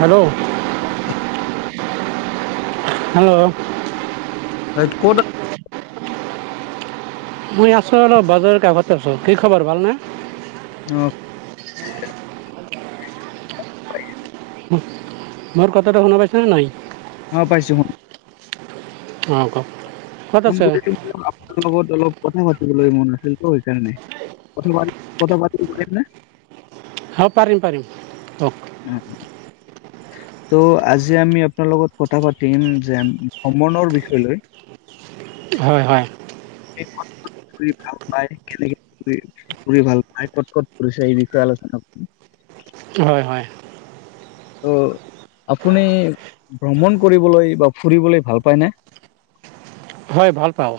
Hello. Hello. হয় ক'ত মই মই আছো বাজাৰতে আগতে কি খবৰ ভালনে? অ', মোৰ কথাটো শুনা পাইছনে নাই? অ', পাইছো অ', কওক। ক'ত ফোন আছে কৰিছো আপোনাল লগত অলপ কথাই পাতি বোলৈ মন আছিল ত সেইকাৰণে ক কথা পাতি পাৰিম নে? হ' পাৰিম পাৰিম অ'। ত আজি আমি আপোনাৰ লগত কথা পাতিম জেম ভ্ৰমণৰ বিশৈলৈ। হয় হয়। ভাল প কেনেক ফুৰি ভাল পায় ক'ত ক'ত ফুৰিছে এই বিষয়ে আলোচনা কৰিম। হয় হয়। ত' আপুনি ভ্ৰমণ কৰিবলৈ বা ফুৰিবলৈ ভাল পায়নে? হয় ভাল পাওঁ।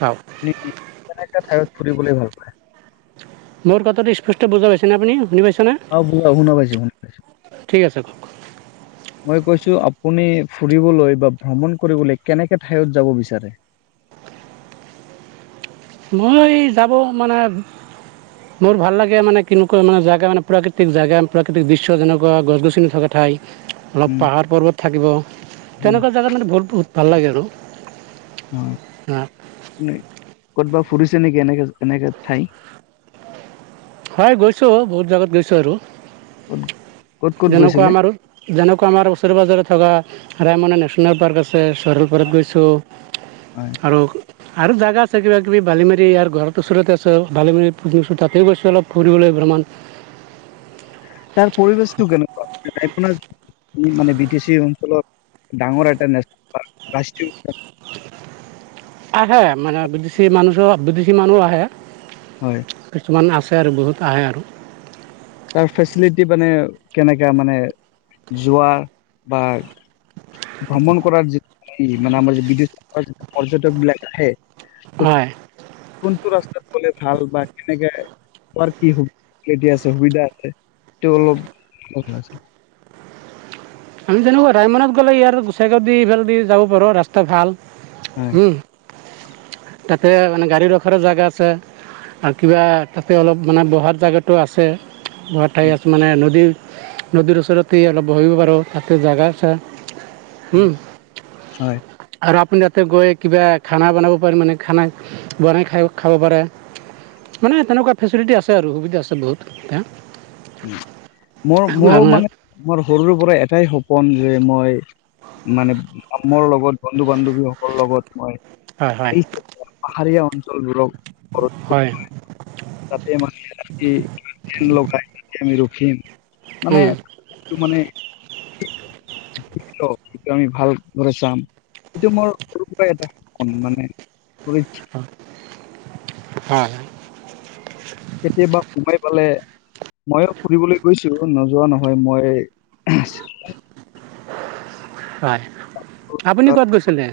পাওঁ নেতি কোন ঠাইত ফুৰিবলৈ ভাল পায়? মোৰ কথাটো স্পষ্ট বুজা পাইছে নে আপুনি শুনা অহ বলা শুনা পাইছো শুনা পাইছো, ঠিক আছে কওক মই কৈছোঁ আপুনি ফুৰিবলৈ বা ভ্ৰমণ কৰিবলৈ কেনেকে ঠায়ত যাব বিচাৰে? মই যাব মানে মোৰ ভাল লাগে মানে কেনেকুৱা মানে জেগা মানে প্ৰাকৃতিক জেগা প্ৰাকৃতিক দৃশ্য যেনেকুৱা গছ গছনি থকা ঠাই। অলপ উম, পাহাৰ পৰ্বত থাকিব উম, তেনেকুৱা জাগাত মানে ভৰপুৰ ভাল লাগে আৰু। হা। অ', ক'ত বা ফুৰিছে নেকি এনেকে-এনেকে ঠাই? হয়, গৈছো বহুত জাগাত গৈছো আৰু। ক'ত ক'ত ক'ত যেনেকুৱা গৈছিলে? আমাৰ, যেনেকুৱা আমাৰ ওচৰে পাজৰে থকা ৰায় মানে নেশ্যনেল পাৰ্ক আছ ছে চৰল পাৰাত গৈছোঁ, হয়, আৰু আৰু জেগা আছে কিবা কিবি বালিমাৰি ইয়াৰ ঘৰত ওচৰতে আছে, বালিমাৰিত [unintelligible] গৈছো তাতে গৈছো অলপ ফুৰিবলৈ ভ্ৰমণ। তাৰ পৰিৱেশটো কেনেকুৱা? [unintelligible] মানে বি টি চি অঞ্চলত, ডাঙৰ এটা নেশ্যনেল পাৰ্ক ৰাষ্ট্ৰীয় উদ্যান আহে, মানে বিদেশী মানুচো মানুহো বিদেশী মানুহ আহে। হয়, কিছুমান আছ ছে আৰু বহুত আহে আৰু। তাৰ ফেচিলিটি মানে কেনেকা, মানে যোৱা বা ভ্ৰমণ কৰাৰ যিটো [unintelligible] মানে আমাৰ যে বিদেশী পৰ্যটক বিলাক আহে। [unintelligible] হয় কোনটো ৰাষ্ গলে ভাল বা কেনেকে [unintelligible] সুবিধা আছে, তো অলপ [unintelligible] আমি যেনেকুৱা ৰাইমনাত গ'লে ইয়াৰ গোচাইগাঁও দি ইফাল দি যাব পাৰ ৰাস্তা ভাল। হয়, উম। তাতে মানে গাড়ী ৰখাৰো জেগা আছে, আৰু কিবা তাতে অলপ মানে বহাৰ জেগাটো আছে। ঘৰত ঠাই উম, আছে মানে নদীৰ নদীৰ ওচৰতেই অলপ বহিব পাৰোঁ। তাতে জেগা আছে। হয়। আৰু আপুনি তাতে গৈ কিবা খানা বনাব পাৰে মানে খানা, বনাই খাই-খাব পাৰে, মানে তেনেকুৱা ফেচিলিটি আছে আৰু সুবিধা আছে বহুত এতিয়া। মোৰ মোৰো মানে, মোৰ সৰুৰে পৰা এটাই সপ শুন যে মই, মানে মোৰ লগত বন্ধু বান্ধৱীসকল লগত মই হয় হয় সেই যে পাহাৰীয়া চল ব্ৰ', ঘৰত হয় গৈ [unintelligible] তাত মানে ৰাতি কিবাকে লগাই ৰখিম। মানে, তো মানে। সেইটো আমি ভালদৰে চাম, এইটো মোৰ সৰুৰ পৰাই এটা সন্মানে। হা - হা। কেতিয়াবা সোমাই পালে, ময়ো ফুৰিবলৈ গৈছো নোযোৱা নহয়। মই [inaudible] হয় আপুনি ক'ত গৈছিলে?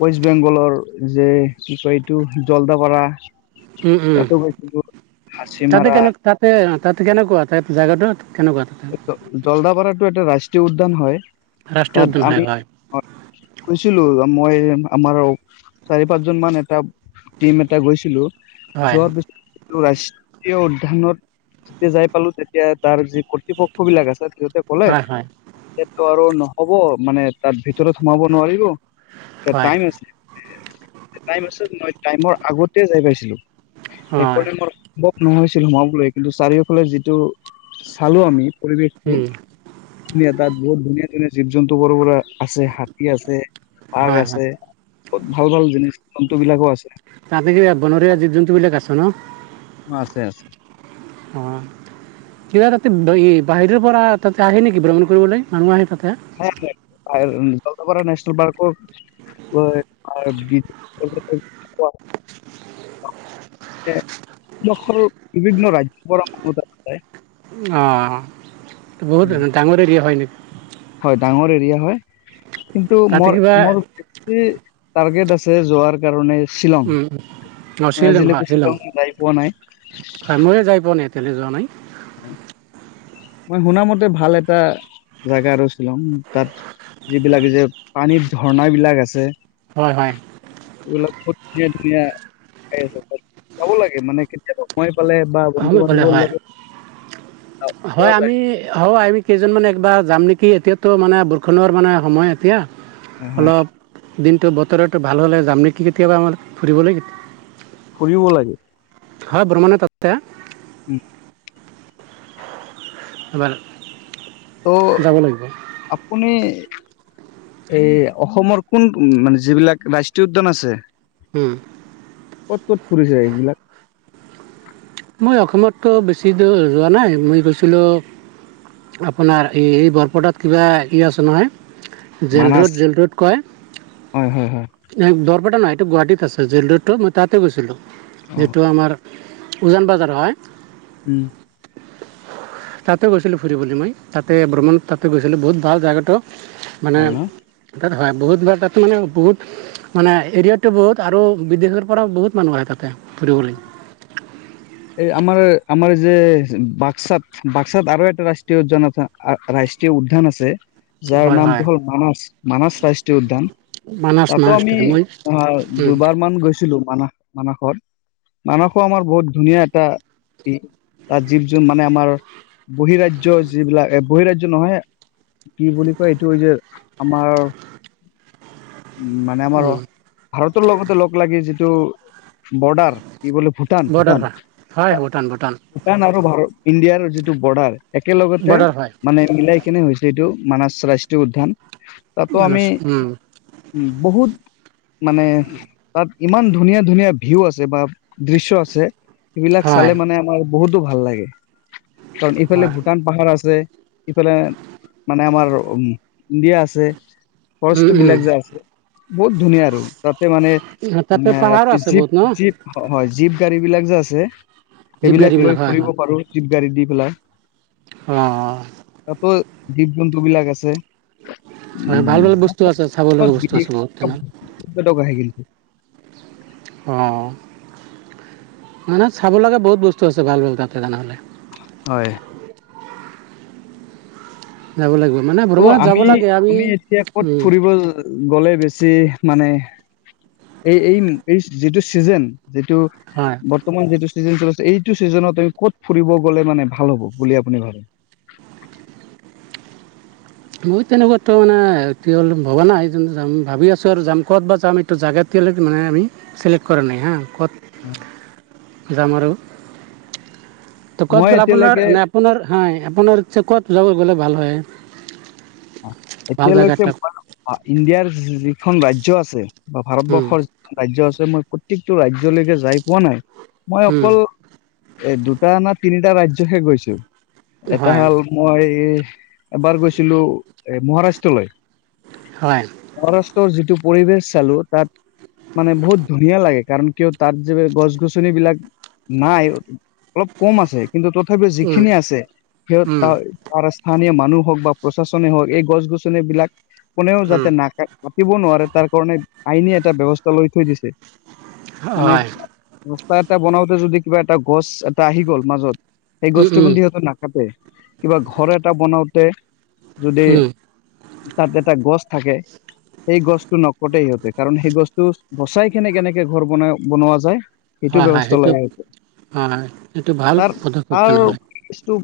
ৱেষ্ট বেংগলৰ যে কি কয় এইটো জলদাপাৰা। উম উম, তাতো গৈছিলো তাতে হাচিমাৰা কন তাতে তাত কেনেকুৱা তাইপ জেগাটোত? জলদাপাৰা টো এটা ৰাষ্ট উদ্যান হয়। ৰাষ্ট্ৰীয় তাত উদ্যান হয় আমি হয় কৈছিলোঁ মই আমাৰ চাৰি পাঁচ জন মান এটা টিম এটা গৈছিলোঁ। হয়, যোৱাৰ পিছ ৰাষ্ট্ৰীয় উদ্যানত যেতিয়া যাই পালো তেতিয়া তাৰ যি পক্ষ বিলাক আছেত সিহতে ক'লে হয়, হয়, সটো আৰু নহ হ'ব মানে তাৰ ভিতৰত সোমাব নোৱাৰিব। ইতা হয়, টাইম আছে টাইম আছে মই টাইমৰ আগতে যাই পাইছিলো। হয়, সেইকাৰনে ম'ৰ [unintelligible] কিন্তু চাৰিওফালে যিটো পালোঁ আমি পৰিৱেশটো, উম, ধুনীয়া তাত বহুত ধুনীয়া এনে জীব-জন্তু [unintelligible] আছে হাতী আছে, বাঘ হয়, হয়। আছে। বহুত ভাল ভাল জিনিছ জন্তু বিলাকো আছে তাতে কি ইয়াত বনৰীয়া জীব্-জন্তু বিলাক আছে ন? আছে আছে। অ, কিবা তাতে এই বাহিৰৰ পৰা তাতে আহে নিকি ভ্ৰমণ কৰিবলে? মানুহ আহে তাতে? [unintelligible] [unintelligible] অঁ, বহুত ডাঙৰ এৰিয়া হয় নেকি? হয় ডাঙৰ এৰিয়া হয় কিন্তু তাতে মৰ কিবা মৰ বেছি টাৰ্গেট আছি যোৱাৰ কাৰণে শ্বিলং উম অ মই শ্বিলং হয় আজিলৈকে শ্বিলং যাই পোৱা নাই হয় মই যাই পোৱা নাই এতিয়ালৈ যোৱা নাই মই শুনা মতে ভাল এটা জোগা ৰৈছিলোঙ তাত যিবিলাক যে পানীৰ ঝৰ্ণ বিলাক আছে হয় হয় বহুত ধুনীয়া ধুনীয়া ঠাই আছে তাত যাব লাগে মানে কেতিয়াবা মই গলে বা বন্ধু হয় বোলে বান্ধৱীৰ হয়। লগত পোৱা হয় আমি যায় হয় আমি কেইজন মানে একবাৰ যাম নেকি এতিয়াতো মানে বৰষুণৰ মানে সময় এতিয়া হয় হয় অলপ দিনটো বতটো ভাল হ'লে যাম নেকি কেতিয়াবা আমাৰ ফুৰিবলৈ ফুৰিব লাগে হয় ব্ৰমণে তাতে উম [inaudible] এবাৰ অ' যাব লাগিব আপুনি এই অসমৰ কোন মানে যিবিলাক ৰাষ্ট্ৰীয় উদ্যান আছে। উম। ক'ত ক'ত ফুৰিছে এইবিলাক? মই অসমতটো বেছি দূৰ যোৱা নাই মই গৈছিলো আপোনাৰ এই এই বৰপটাত কিবা ই আছে নহয়। Jail Manas road jail road কয় হয় হয় হয় এ বৰপেটা নহ এইটো গুৱাহাটীত তাৰপিছত জেল'ৰোড মই ততে গৈছিলোঁ। অ' যিটো আমাৰ উজান বাজাৰ হয়। উ'ম। তাতে গৈছিলো ফুৰিবলৈ মই তাতে ভ্ৰমণ তাতে গৈছিলো। বহুত ভাল জাগাটো মানে। তাত হয় বহুতবাৰ তাত মানে বহুত মানে এৰিয়াটো বহুত আৰু বিদেশৰ পৰাও বহুত মানুহ আহে তাতে ফুৰিবলৈ। এই আমাৰ আমাৰ যে বাক্সাত- বাক্সাত আৰু এটা ৰাষ্ট্ৰীয় জন ৰাষ্ট্ৰীয় উদ্যান আছে। যাৰ হয় নামটো হয় হ'ল মানাস -মানাস ৰাষ্ট্ৰীয় উদ্যান মানাছ তাতো মাছ আমি মই অ'হ উম দুবাৰ মান গৈছিলো। [inaudible] মানস, মানসত, মানসো আমাৰ বহুত ধুনীয়া এটা ই জীৱ জোন মানে আমাৰ বহিঃৰাজ্য যিবিলাক ৰাজ্য নহয় কি বুলি কয়? এইটো যে আমাৰ উ'ম মানে আমাৰ উম ভাৰতৰ লগতে লগ লাগি যি তো। বৰ্ডাৰ কি? বুলিলে ভূটান- বৰ্ডাৰ ভূটান। হয় হয় ভূটান আৰু ভাৰত ইণ্ডিয়া যিটো বৰ্ডাৰ একেলগতে বৰ্ডাৰ হয় মানে মিলাই কেনে হৈছে। এইটো মানাস ৰাষ্ট্ৰীয় উদ্যান। তাতো মানস আমি উম উ বহুত মানে তাত ইমান ধুনীয়া ধুনীয়া ভিউ আছে বা দৃশ্য আছে। সেইবিলাক হয় চালে মানে আমাৰ বহুতো ভাল লাগে। কাৰণ ইফালে হয় ভূটান পাহাৰ আছে। ইফালে মানে আমাৰ উ'ম ইণ্ডিয়া আছে। ফৰেষ্ট উম উম বিলাক যে আছে। বহুত ধুনীয়া আৰু তাত। মানে তাতে আমৰ পাহাৰো আছে জীপ, বহুত ন জীপ হয় জীপ গাড়ী বিলাক যে আছে। যে। জীপ সেইবিলাক গাড়ীবিলাক লৈ হয় ফুৰিব পাৰো। গাড়ী দি পেলাই অ'। জীৱ-জন্তু বিলাক আছে। হয় ভাল ভাল বস্তু আছে চাব উ'ম লগা বস্তু বিদেশ আছে বহুত তেনেহ'লে পৰ্যটক আহে। কিন্তু। অ' মানে চাব লগা বহুত বস্তু আছে। ভাল, ভাল তাতে তেনেহ'লে। হয়। যাব লাগিব। মানে টো ভ্ৰমণত যাব আমি লাগে আমি এতিয়া ক'ত উম ফুৰিব গলে বেছি মানে এই এই এই যিটো চিজন যিটো হয় বৰ্তমান যিটো চিজন চলিছে এইটো চিজনত আমি কত ফুৰিব গলে মানে ভাল হ'ব বুলি আপুনি ভাবে? মই তেনেকুৱাতো মানে ভবা নাই ভাবি আছো আৰু যাম ক'ত বা যাম এইটো জাগা এতিয়ালৈ চেলেক্ট কৰ নাই হা কত যাম আৰু। টো ক'ত মই গলে আপোনাৰ এতিয়ালৈকে মানে আপোনাৰ আপোনৰ ইচ্ছা কত যাব গলে ভাল হয়? ভাল জাগা এতিয়ালৈকে এটা ইণ্ডিয়াৰ যি এখন ৰাজ্য আছে। বা উম, ভাৰতবৰ্ষৰ ৰাজ্য আছে মই প্ৰত্যেকটো ৰাজ্যলৈকে যাই পোৱা নাই? মই উম, অকল এ দুটা না তিনিটা ৰাজ্য হে গৈছো। এটা হয় হল মই এবাৰ গৈছিলো। এ মহাৰাষ্ট্ৰ লৈ হয় মহাৰাষ্ট্ৰৰ যিটো পৰিবেশ চালো তাত মানে বহুত ধুনীয়া লাগে কাৰণ কিয় তাত যে গছ গছনি বিলাক নাই অলপ কম আছে কিন্তু তথাপিও উম, যিখিনি আছে সিহত উম, [unintelligible] স্থানীয় মানুহ হওক বা প্ৰচা ষনে হওক এই গছ গছনি বিলাক কোনেও উম, যাতে নাক কাটিব নোৱাৰে তাৰ কাৰণে আইনে এটা ব্যৱস্থা লৈ থৈ দিছে মানে হয় ৰাস্তা এটা বনাও যদি কিবা এটা গছ এটা আহি গ'ল মাজত সেই উম, গছতো উম, কিন্তু সিহঁতে নাকাটে কিবা ঘৰ এটা বনাওঁ তে যদি উম, তাত এডাল গছ আছে সেই গছডাল নকটে সিহঁতে কাৰণ সেই গছটো বচাই কেনে কেনেকে ঘৰ বনাই বনোৱা যায় সেইটো হয় হয় ব্যৱস্থা সেইটো লগা সৈতে, হয় সেইটো ভাল তাৰ পদক্ষেপ তাৰ তেনেহ'লে ইছটো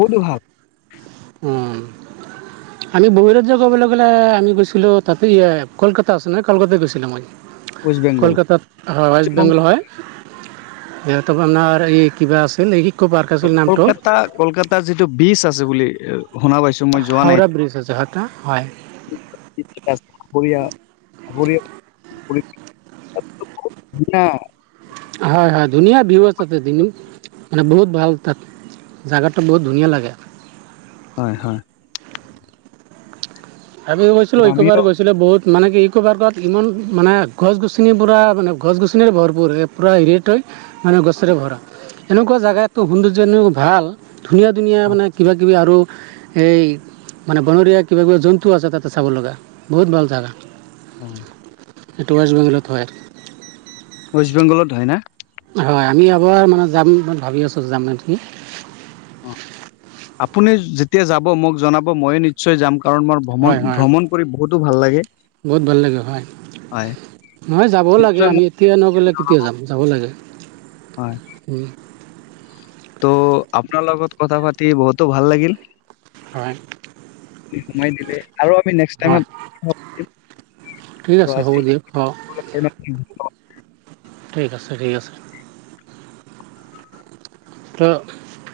বহুতো ভাল। উ আমি বহি ৰাজ্য ক'বলে গ'লে আমি গৈছিলো তাতেই কলকাতা আছে নহয় কলকাতা গৈছিলো মই। ৱেষ্ট বেংগল কলকাতাত হয় ৱেষ্ট পশ্চিমবংগ বেংগল হয়। ইহঁতবা অনাৰ এই কিবা আছে নেকি? কলকাতা কলকাতাৰ যিটো বীচ আছে বুলি শুনা পাইছো মই যোৱা নাই হাওৰা ব্ৰিজ আছে এটা হয় [unintelligible] [unintelligible] হয় হয় ধুনীয়া ভিউ আছে তাতে দিনো মানে বহুত ভাল তাত জোগাটো বহুত ধুনীয়া লাগে। হয় হয়। আমি গৈছিলো ত' একেবাৰ আমিও গৈছিলো বহুত। মানে কি ইকো পাৰ্কত ইমান মানে গছ-গছনিৰ পূৰা মানে গছ-গছনিৰে ভৰপূৰ পূৰা এৰিয়াটোই মানে গছৰে ভৰা এনেকুৱা জেগা সৌন্দৰ্য এনো ভাল। ধুনীয়া ধুনীয়া মানে কিবা কিবি আৰু। এই মানে বনৰীয়া কিবা কিবা যন টো আছে তাতে চাব লগা, বহুত ভাল জাগা। অ এইটো ৱেষ্ট বেংগলত হয়। ৱেষ্ট বেংগলত হয় নে? হয় আমি এবাৰ মানে যাম বুলি ভাবি আছোঁ যাম নেকি। অ আপুনি যেতিয়া যাব মোক জনাব ময়ে নিশ্চয় যাম। কাৰণ মোৰ ভ্ৰমণ হয়-হয় ভ্ৰমণ কৰি বহুতো ভাল লাগে বহুত ভাল লাগে হয় হয় নহয় যাবও লাগে নিশ্চয় আমি মোক এতিয়া নগ'লে কেতিয়া যাম যাব লাগে। হয় ত' আপোনাৰ লগত কথা পাতি বহুতো ভাল লাগিল। হয়। [unintelligible] সোমাই দিলে আৰু আমি নেক্সট হয় টাইমত ঠিক আছে হ'ব দিয়া হ ঠিক আছে-ঠিক আছে। ত'